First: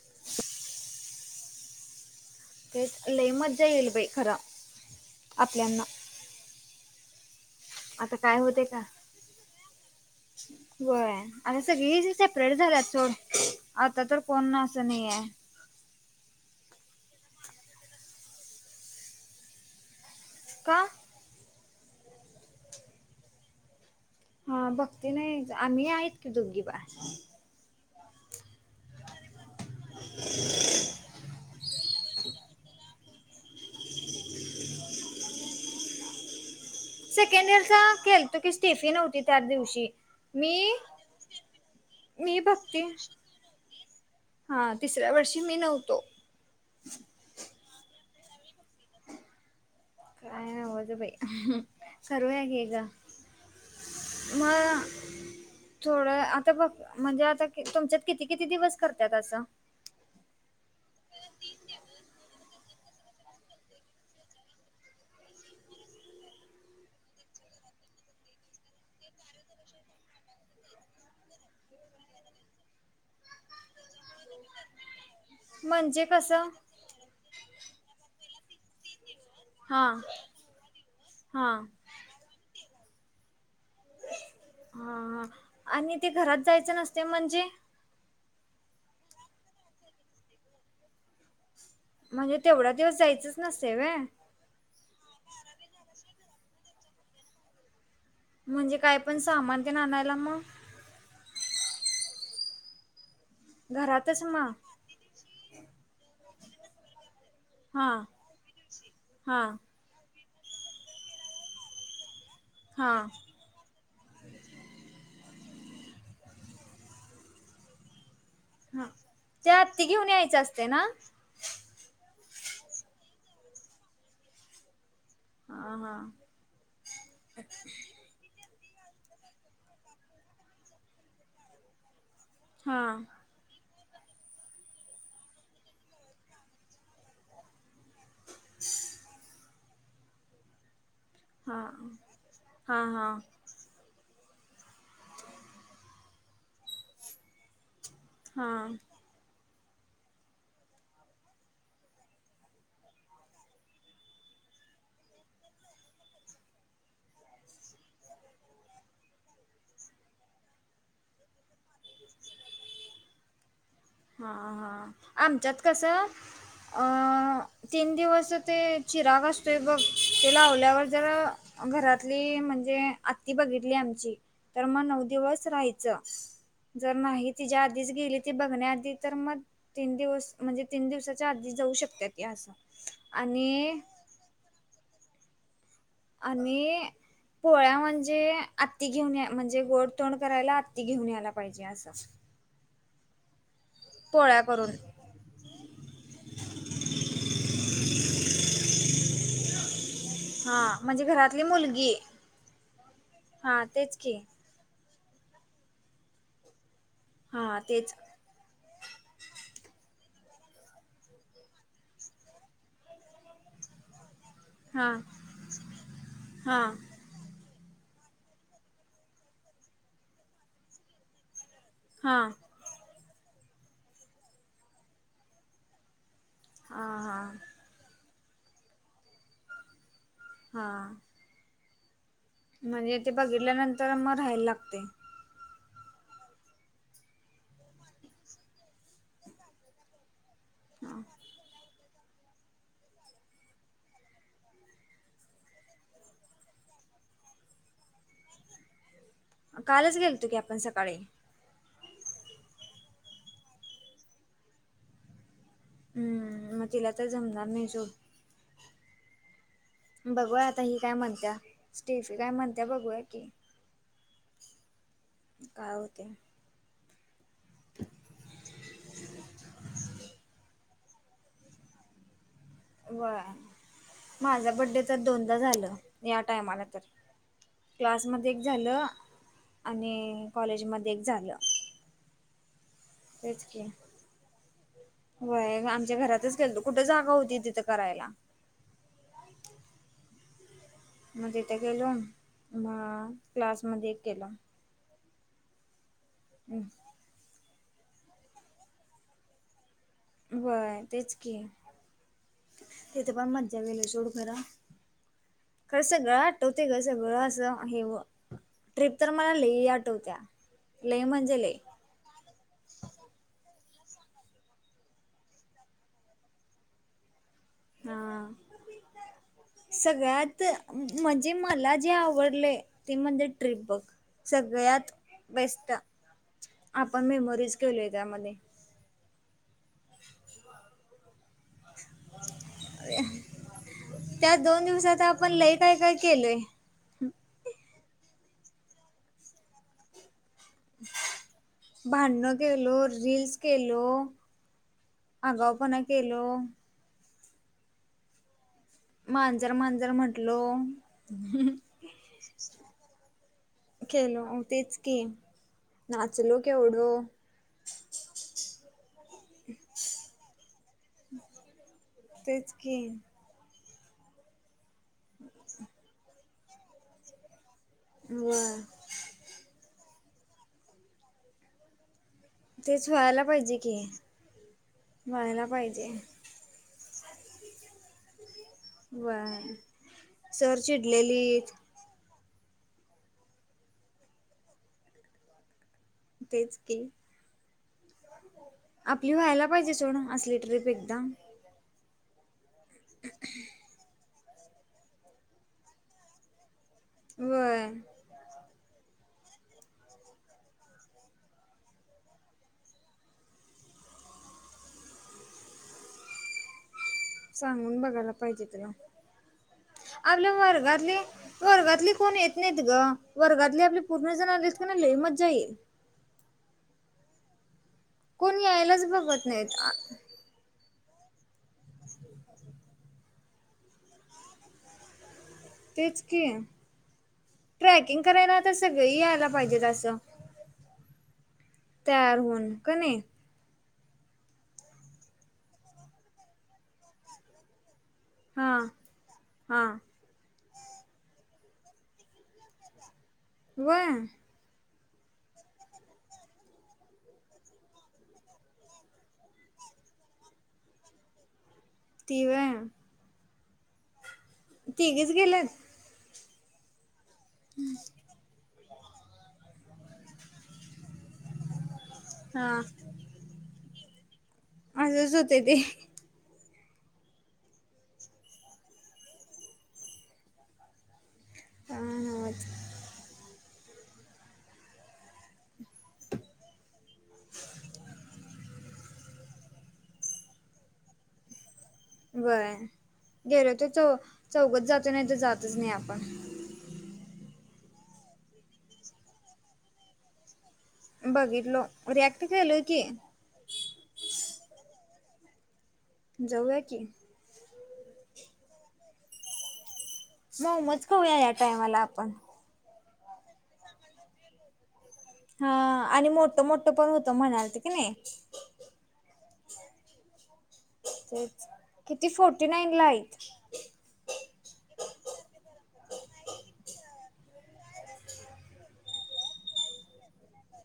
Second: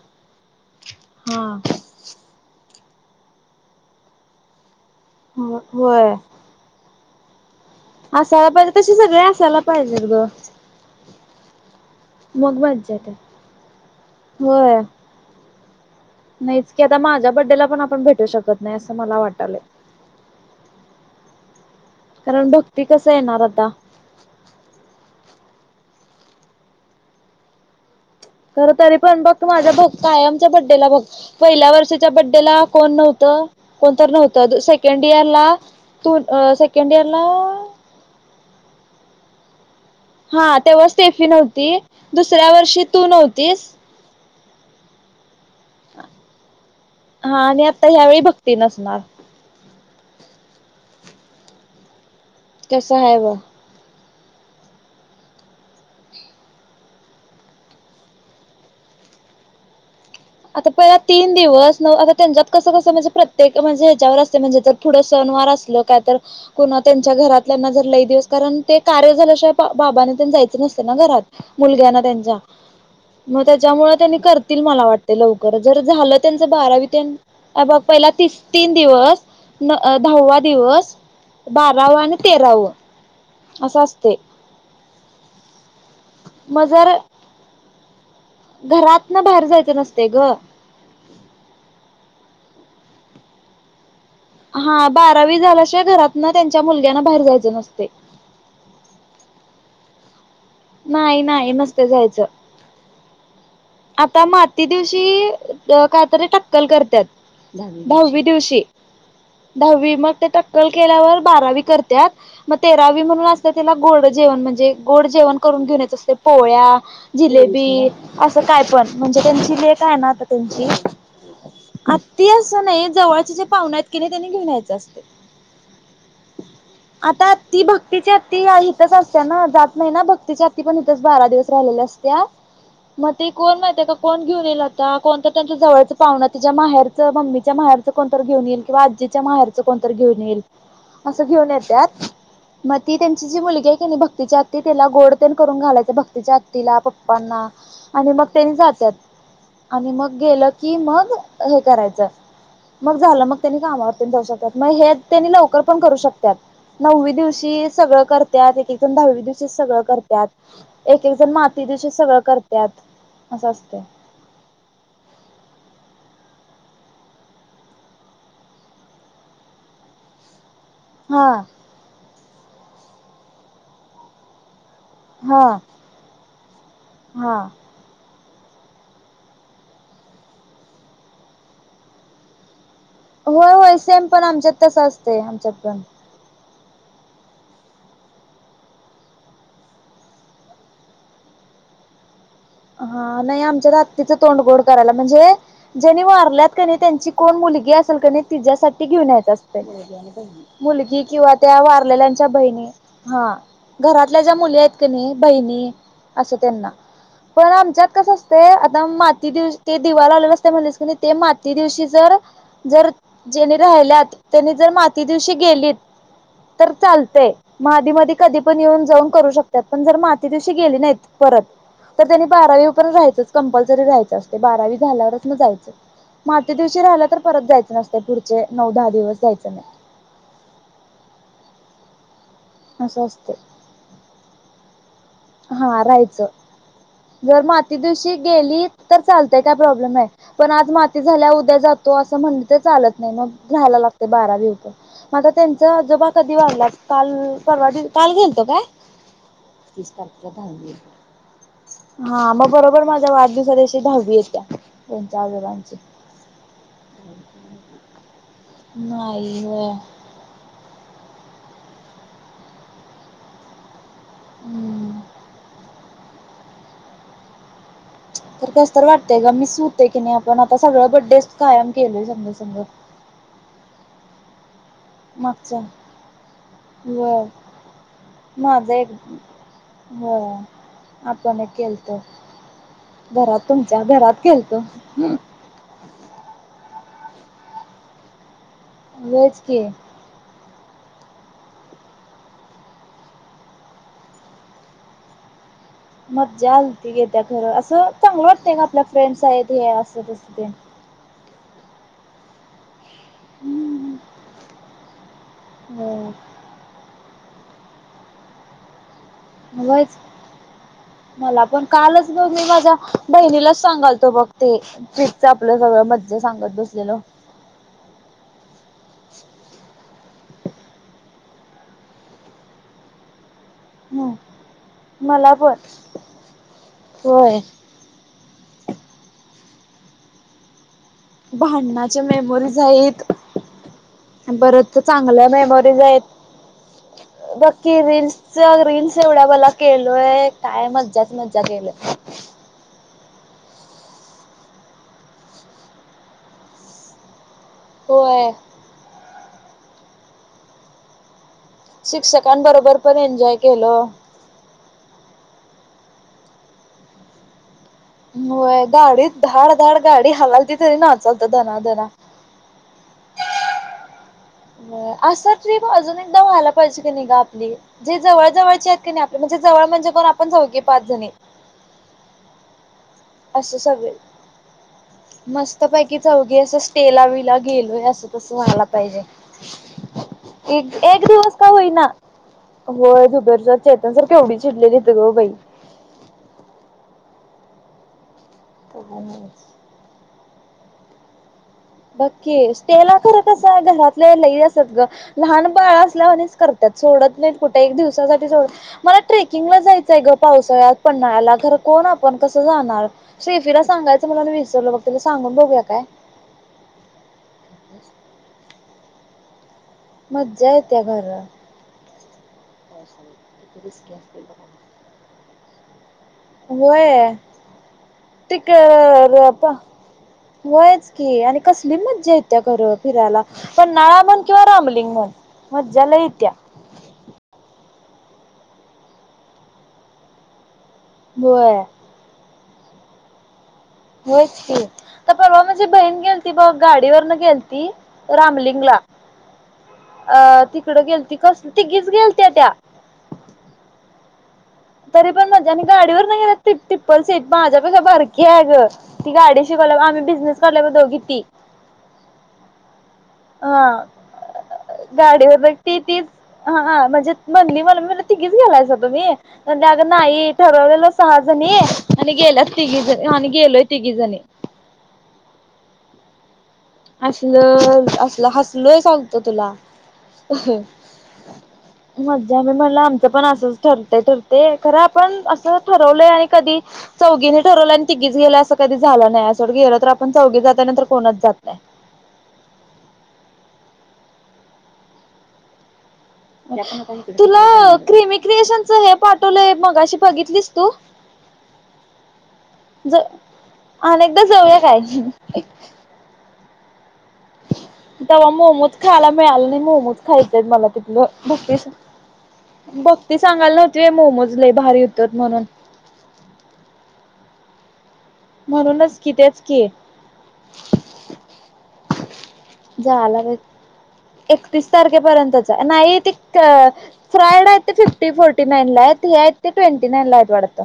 [inaudible] हा. तेच लई मज्जा येईल येईल बाई खरं. आपल्याना होय. आता काय असायला होते पाहिजे तसे सगळे असायला पाहिजे ग. हो आणि सगळी सेपरेट मग झालात मज्जा सोड येते. आता तर कोण होय असं नाही आहे. नाहीच की आता माझ्या बर्थडे पण आपण भेटू शकत नाही असं मला वाटलं. का? कारण भक्ती कसं येणार आता? हा भक्ती नाही आम्ही आहेत की दोघी बास. खरं तरी पण बघ माझ्या कायमच्या बर्थडे बघ. पहिल्या वर्षाच्या बर्थडे कोण नव्हतं कोणत नव्हतं सेकंड इयर ला तू अ सेकंड इयरचा केलतो की स्टिफी नव्हती त्या दिवशी. हा मी तेव्हा स्टेफी नव्हती मी दुसऱ्या बघते वर्षी तू नव्हतीस. हा तिसऱ्या वर्षी मी नव्हतो. हा आणि आता यावेळी भक्ती नसणार. काय नवचं बाई सर्व आहे की ग. कसं आहे बघ मग. थोडं आता बघ म्हणजे आता तुमच्यात किती किती दिवस करतात असं? आता पहिला तीन दिवस न आता त्यांच्यात कसं कसं म्हणजे प्रत्येक म्हणजे ह्याच्यावर असते म्हणजे पुढं सणवार असलं काय तर कुणा त्यांच्या घरातल्याना जर लई दिवस कारण ते कार्य झाल्याशिवाय बाबाने त्यां जायचं नसते ना घरात मुलग्याना त्यांच्या मग त्याच्यामुळे त्यांनी करतील मला वाट ते लवकर जर म्हणजे झालं त्यांच कसं बारावी तेन अ बग पहिला तीस तीन दिवस हा दहावा दिवस हा बारावा आणि तेराव असं असते. हा हा आणि ते घरात जायचं नसते म्हणजे? घरात ना बाहेर जायचं नसते ग. म्हणजे तेवढा दिवस जायचच नसते वय? हा बारावी झाल्याशिवाय घरातन त्यांच्या मुलग्यांन बाहेर जायचं नसते. म्हणजे काय पण सामान तेन आणायला मग नाही नाही नसतय जायचं घरातच आता मग माती दिवशी कायतरी टक्कल करत्यात हा दहावी दिवशी हा दहावी मग ते टक्कल केल्यावर बारावी करत्यात मग हा तेरावी म्हणून अ [unintelligible] त्या गोड जेवण म्हणजे गोड जेवण करून घेऊन यायचं असतय पोळ्या, जिलेबी अस काय हा पण म्हणजे ते त्यांची लेख आत्ती आहे ना घेऊन आता यायचं असते त्यांची ना आती असं नाही जवळचे जे पाहुण्यात की नाही त्यांनी घेऊन यायचं असतय हा हा आता आती भक्ती ची आती आई कस असतय ना जात नाही ना भक्तीच्या हाती पण इथेच बारा दिवस राहिलेल्या असत्या हा मग ते कोण माहिती आता कोण घेऊन येईल आता कोणत त्यांचं जवळचं पाहुण त्याच्या माहेरचं मम्मीच्या माहेरच [unintelligible] कोणतर घेऊन येईल किंवा आजीच्या माहेरच् कोणतर घेऊन येईल असं घेऊन हा येत्यात मग हा ती हा त्यांची जी मुलगी आहे का नाही भक्तीच्या ते त्याला गोड तेन पण करून घालायचं भक्तीच्या आत्तिला पप्पांना आणि मग तेनं हा जात्यात. आणि मग गेलं की मग हे करायचं. मग झालं मग त्यांनी कामावर पण जाऊ शकत्यात मग हे त्यांनी लवकर पण करू शकत्यात. नववी दिवशी सगळं करत्यात एक एकजन दहावी दिवशीच सगळं करत्यात. एक एक जण माती दिवशी सगळं करत्यात असं असतय. हा हा आमच्यात कस अ तीन दिवस ते चिराग असतोय बघ ते लावल्यावर जर हा घरातली म्हणजे अत्ति बघितली आमची तर मग नव हा दिवस राहायच जर नाही हा तीज्या आदिच गेलीती बघण्या ते तर म तीन दिवस म्हणजे तीन दिवसाच्या आधी जाऊ शकत्याती अस. व्हय व्हय सेम पण आमच्यात तस असतंय आमच्यात पण. आणि पोळ्या म्हणजे अत्ति घेऊन या म्हणजे गोड तोंड करायला आत्ति घेऊन यायला पाहिजे असं. हा नाय आमच्या आत्तीचं पोळ्या तोंड गोड करून करायला म्हणजे जेनी वारल्यात क नाय त्यांची कोण मुलगी असेल क नय तिच्यासाठी घीऊन यायच असतंय. हा मुलगी म्हणजे किंवा घरातली त्या मुलगी वारलेल्यांच्या बहिणी हा तेच की घरातल्या ज्या मुली आयत क नई बहिणी असं त्यांना हा पण आमच्यात तेच कस तय आता माती दिवशी ते दिवा ला आवले असते म्हणालीस क ते माती दिवशी जर जेनी राहिल्यात त्यांनी जर हा माती दिवशी गेलीत हा तर चालतंय. म आधी मधी कधी पण येऊन जाऊन करू शकत्यात. पण जर माती दिवशी गेली नायत परत तर हा त्यांनी बारावी पर्यंत राहीचच कंपल्सरी राहायचं असतय बारावी झाल्यावरच म जायचं. माती दिवशी हा राहिला तर हा परत जायचं नसत पुढचे नऊ दहा दिवस जायचं नाय हा. नाही म्हणजे असं ते असते बघितल्यानंतर म राहायला लागतय? हा राहायचं जर माती दिवशी गेली तर चालतंय काय प्रॉब्लेम नाय. पण आज माती झाल्याव उद्या जातो असं म्हणलं तर चालत नाय मग रायला लागते बारावी होय पर्यंत. म आता त्यांच आजोबा कधी वारल्यात काल परवा काल गेलतो काय? कालच गे [inaudible] हा मग बरोबर माझ्या वाढदिवसाशी दहावी येतीय त्यांच्या आजोबांची. हम्म, म तिला तर जमणार नाय सोड. नाय ग. बघूया आता ही काय म्हणतिया स्टेफी काय म्हणतिया बघूया की. हम्म. काय होतंय? तर कस तर वाटतय ग मिस होताय की नाय आपण आता सगळं बड्डेच कायम केलय संग संग. व्हय माझा बड्डे तर दोनदा मागच्या झालं या टायमाला तर. व्हय क्लासमध्ये एक झालं आणि व्हय. कॉलेजमध्ये एक झालं. आपण केलतो तेच घरात की तुमच्या घरात गेलतो. व्हय आमच्या घरातच गेलतो कुठं जागा होती तिथं करायला. व्हायचं की. म तिथं गेलो म क्लास मध्ये केला. मज्जा [inaudible] येतीया खर असं चांगलं वाटतंय ग आपल्या फ्रेंड्स आहेत हे अस. व्हय तेच की. तिथ पण मज्जा केली हम्म. सोड खरं. खरं होय सगळ तूं तिलां जवळं असं आहे व ट्रिप तरं मलां लेई आठवत्यां लेई म्हणजे लई कांलच मंग मी माझ्यां बहिणीला चं सांगालतो बघं ते फ्री च आपलं सगळं मज्जे सांगत बसलेलो हां हां सगळ्यांत म्हणजे मलां जे आवडले ते म्हणजे ट्रिप बघं हम्म. सगळ्यांत मला पण बेस्टं आपणं होय मेमरीज ठेवलेत्यां मध्ये भांडणाच्या मेमोरीज आहेत. अहं त्यांचं दोन परत दिवसांत चांगल्या आपणं लई कायं मेमोरीज कायं आहेत. केलंय बक्की रीलल्स रीलस एवढ्यां भल्यां केलोय कायं मज्जांच मज्जां केलोय भांडणं केल रीलस केलो आंगऊपणां केलो होयं मांजर मांजर म्हटलो हम्मं शिक्षकांबरोबर पण एन्जॉय केलो. केलो तेचं की नांचलो केवढो होयं गांडी धांड धांड गांडी हलांलती तरी नांचलतो धनांधनां तेचं की होयं असं ट्रीप अजूंन एकदाचं व्हायंला पाहिजे की नाहीं गं आपली जे जवळं व्हय जवळंची आहेतं कणी आपली म्हणजे जवळं म्हणजे कोणं आपणं चौघी पांच जणी तेचं व्हायंला असं सगळे मस्तं पाहिजे पैकी चवघी असं स्टेला विलां गेलोय असं तसं वहांयला पाहिजे व्हय सर एक एक दिवसं कां चिडलेलीत होईना होयं दुबेरच्यां स्टेवरं केवढी चिडलेली होती गं बाई तेचं की काय आपली नव्हच व्हांयला पाहिजे चलं असली ट्रीप एकदाचं बघं की स्टेला खरं तसं घरातले लई असतं ग लहांन बाळं असल्यांवाणी करतांत त्यांत सोडतं नाहींत कुंठे व्हय एक दिवसांसाठी सोंड मलां ट्रेकिंगला जायचंय गं पावसाळ्यांत पन्हाळ्यांला खरं कोणं आपणं कसं जाणारं शेफीला सांगायचं म्हणूंन विसरलं बघं तिलां सांगून बघूंया कायं सांगून बघांयला पाहिजे तिलां आपल्यां मज्जा येत्या वर्गातली खरं वर्गातले कोणं येतं नाहींत गं वर्गातले आपले पूर्ण जणं आलेत की नाहीं लई मज्जां येईल होयं ते कोण यायलाच बघत करं नाहीत आ होयंच की आणि कसली मज्जां येतं खरं फिरांयला पन्हांळा पन्हांळा किंवा रामलिंग म्हंण मज्जां तेच लई येत्यां की ट्रॅकिंग करांयला आंता सगळी यांयला पाहिजेत असं होयं तयार होऊंन कां नाहीं होयंच की तरं पर्वा माझी बहीण गेलं ती बंग गांडीवरूंन गेलं ती हा रामलिंगला हा अं तिकडं गेलती कसं तिघीचं गेलंत्यां त्यां व्हंय तरी पणं म्हणजे गांडीवर नाहीं टिप्पल सीट माझ्यांपेक्षा बारक्या आहे अंग ती गांडी शिकवलं आम्ही बिझनेस काढलोय बघं दोघी ती ती होयं हां तिघीच गांडीवर गेलेत भेटते तीचं हां म्हणजे म्हणली मला मी म्हणलं तिघीच गेलायसा तुम्ही? म्हणल अगं नाही ठरवलेलं सहाजणी आणि हा गेल्यात तिघी जणी आणि गेलोय तिघी जणी. असंच होतय ते. असल -असल हसलोय सांगतो तुला. हा मज्जा नव्हच मी म्हणलं आम्ही आमचं पण असंच ठरतय ठर ते खरं आपण असं ठरवलं आणि कधी चौघीन ठरवलं आणि तिघीच गेलं अस कधी झालं नाही सोड गेलं तर आपण चौघी जाताय नाही तर कोणच जात नाही होय गेलो तर चौ चौघच जातोय नाही तर जातच नाही आपण. तुला क्रिमी क्रिएशनच हे पाठवलंय मगाशी बघितलीस? तू बघितलो रिॲक्ट केलंय की. ज अनेकदा जाऊया काय? जाऊया की. तवा मोमोज खायला मिळालं नाही मोमोज खायच आहेत मला मोमोज तिथलं खाऊया या भक्तीच टायमाला आपण भक्ती सांगाली नव्हती होय मोमोज लय भारी होतत म्हणू हा आणि मोठ मोठं पण होतं म्हणालती की नाही? म्हणूनच की तेच की तेच किती फोर्टी नाईन ला हाईत. जायला एकतीस तारखेपर्यंतच हाच. नाही ते फ्रायड आहे ते फिफ्टी फोर्टी नाईनला आहेत हे आहेत ते ट्वेंटी नाईनला आहेत वाटतं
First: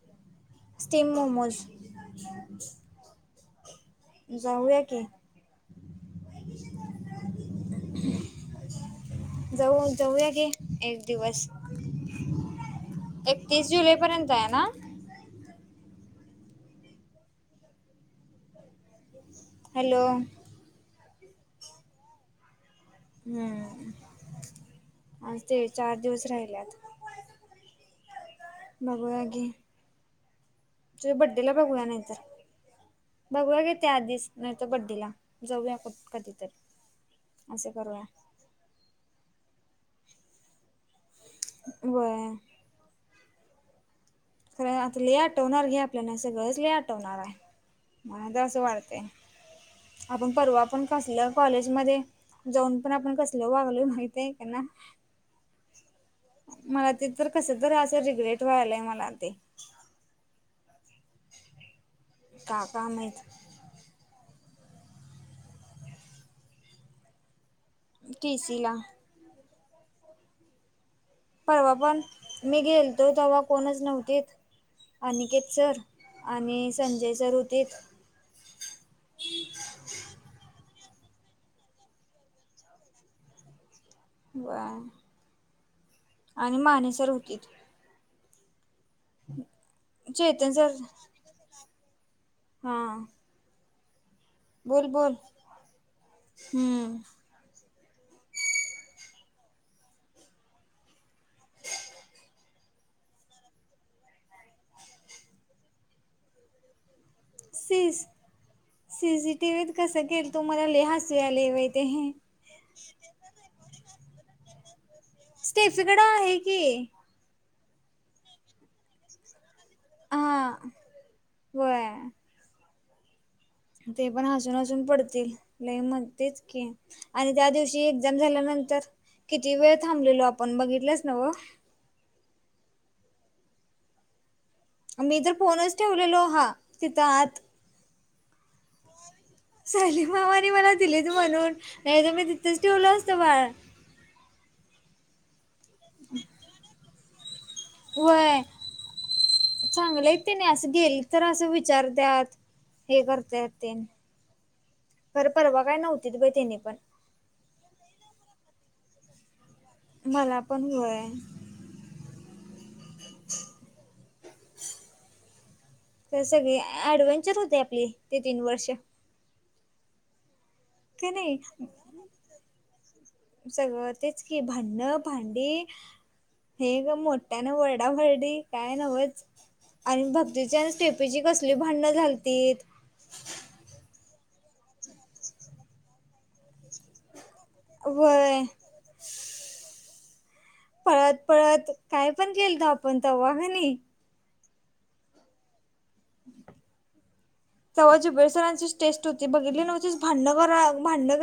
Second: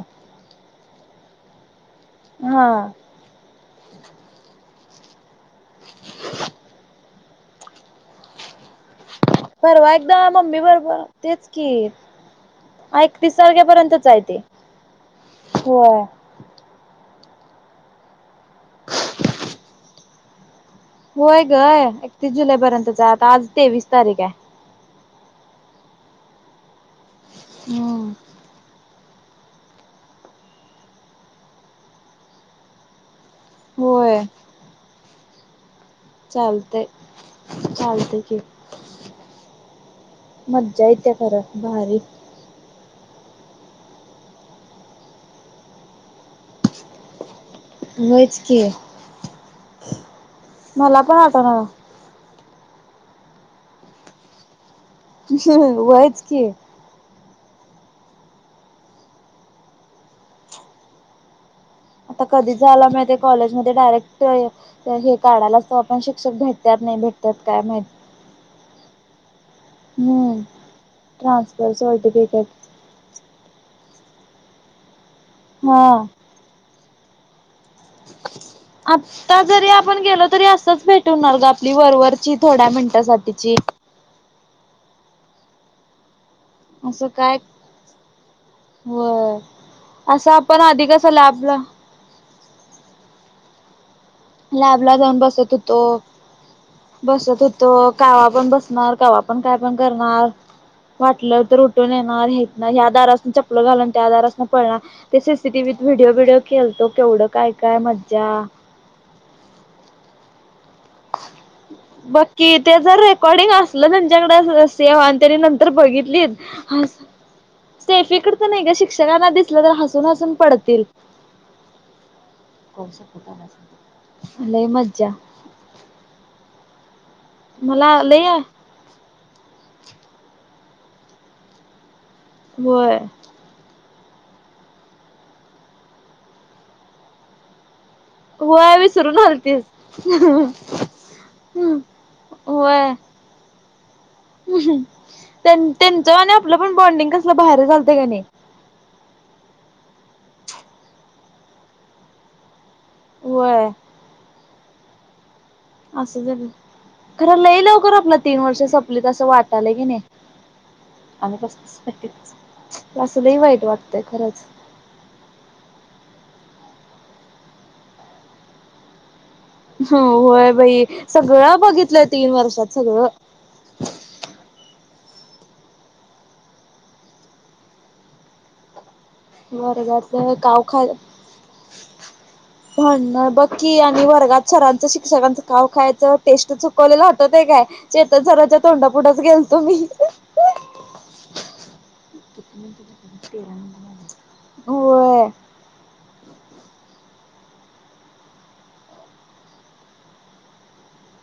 स्टीम मोमोज हा. जाऊया की. [inaudible] परवा जाऊ एकदा जाऊया की मम्मी एक बरोबर दिवस तेच की. ऐकतीस तारखे‌ एकतीस पर्यंतच आहे जुलैपर्यंत ते. ना होय. [inaudible] हॅलो! होय ग. एकतीस जुलै पर्यंतच हाय. आता आज तेवीस हम्म तारीख हाय. आज तेवीस चार दिवस राहिल्यात. ह. बघुया घे. तुझ्या बड्डेला बघूया नाहीतर बघूया घे त्या होय आधीच नाही तर बड्डेला जाऊया आपण. चालतय चालतंय कि मज्जा ये येत्या खर भारी वय खरं आता लय आठवणार घे आपल्याणा सगळंच लय आठवणार आहे. मला व्हयच तर असं की वाटतय आपण परवा पण मला कसल्या आठवना कॉलेज मध्ये जाऊन पण आपण कसल वागलोय माहित आहे का ना वयच की - मला ते तर कसं तर असं रिग्रेट व्हायलाय मला ते आता कधी का का जायला मिळतय माहित कॉलेज म ते डायरेक्ट हे - हे काढायला तवा पण शिक्षक भेटत्यात नाही भेटत्यात काय माहित? टि सी ला. हम्म. परवा ट्रान्सफर पण मी सर्टिफिकेट गेलतो तवा कोणच नव्हतीत अनिकेत सर हा आणि संजय सर होतीत. आत्ता जरी आपण गेलो तरी असच भेट हुणार ग आपली वरवरची थोड्या मिनिटासाठीची. व्हय आणि असं मानेसर काय होतीत होय असं चेतन आपण सर आधी कस लॅबला हा. लॅब बोल ला बोल जाऊन बसत होतो हम्म बसत होत- तो कावा पण बसणार कवा पण काय पण करणार वाटलं तर उठून येणार हे ह्या दारासन चपलं घालण आणि त्या दारासन पळणार ते सीसीटीव्हीत व्हिडीओ बीडीओ केलतो केवढं. काय काय सीस मज्जा सीसीटीव्हीत कसं केलतो मला लय हसू यायलंय बाई. ते बघ कि ते जर रेकॉर्डिंग असलं त्यांच्याकड सेव आणि त्यानी नंतर स्टेफीकडं बघितलीत आहे की हसा स्टेफीकडचं नाही ग शिक्षकांना दिसलं तर हसून हसून हा पडतील. होय करू शकतो कामाचं. ते पण हसून हसून पडतील लय मण तेच की. आणि त्या दिवशी मला एक्झाम लय झाल्यानंतर किती वेळ थांबलेलो आपण बघितल्यास न्हवं. होय. मी तर फोनच ठेवलेलो हा तिथं आत. होय वि सलीम मामानी मला दिलीत म्हणून हम्म नाही तर मी तिथंच ठेवलो असतो बाळा. त्यां त्यांच्या आणी आपलं पण बॉन्डिंग कसलं भारी झालत क नाही. चांगलं आहेत कणी असं गेल तर असं विचारत्यात. हे करत्यात होय तेन खरं परवा काय नव्हतीत असं बाई झालं त्यनी पण. खरं लई लवकर आपल तीन वर्ष संपलीत असं वाटालंय की नाही. होय. आम्ही कसं कसं वाटतंय तसं असं लय वाईट वाटतंय खरंच. तर सगळी ॲडव्हेंचर होते आपले ते तीन वर्ष. हं होय बाई का नाही सगळं बघितलंय तीन वर्षात सगळं. सगळं तेच की भांडण भांडी हे ग मोठ्याने वरडावरडी काय न्हवंच. आणि वर्गातलं भक्तीची काव आणि खाय स्टेपोची कसली भांडणं झालतीत. कि आणि वर्गात सरांचं शिक्षकांच काव खायाचं टेस्ट चुकवलेलं आठवतंय काय? चेतन व्हय सराच्या तोंडापुढंच गेलतो मी. पळत पळत काय पण केेलत आपण तवा कणी. होय. [inaudible] तवा जिबळे सरांचीच टेस्ट होती बघितली नव्हतीस भांडण करा भांडण क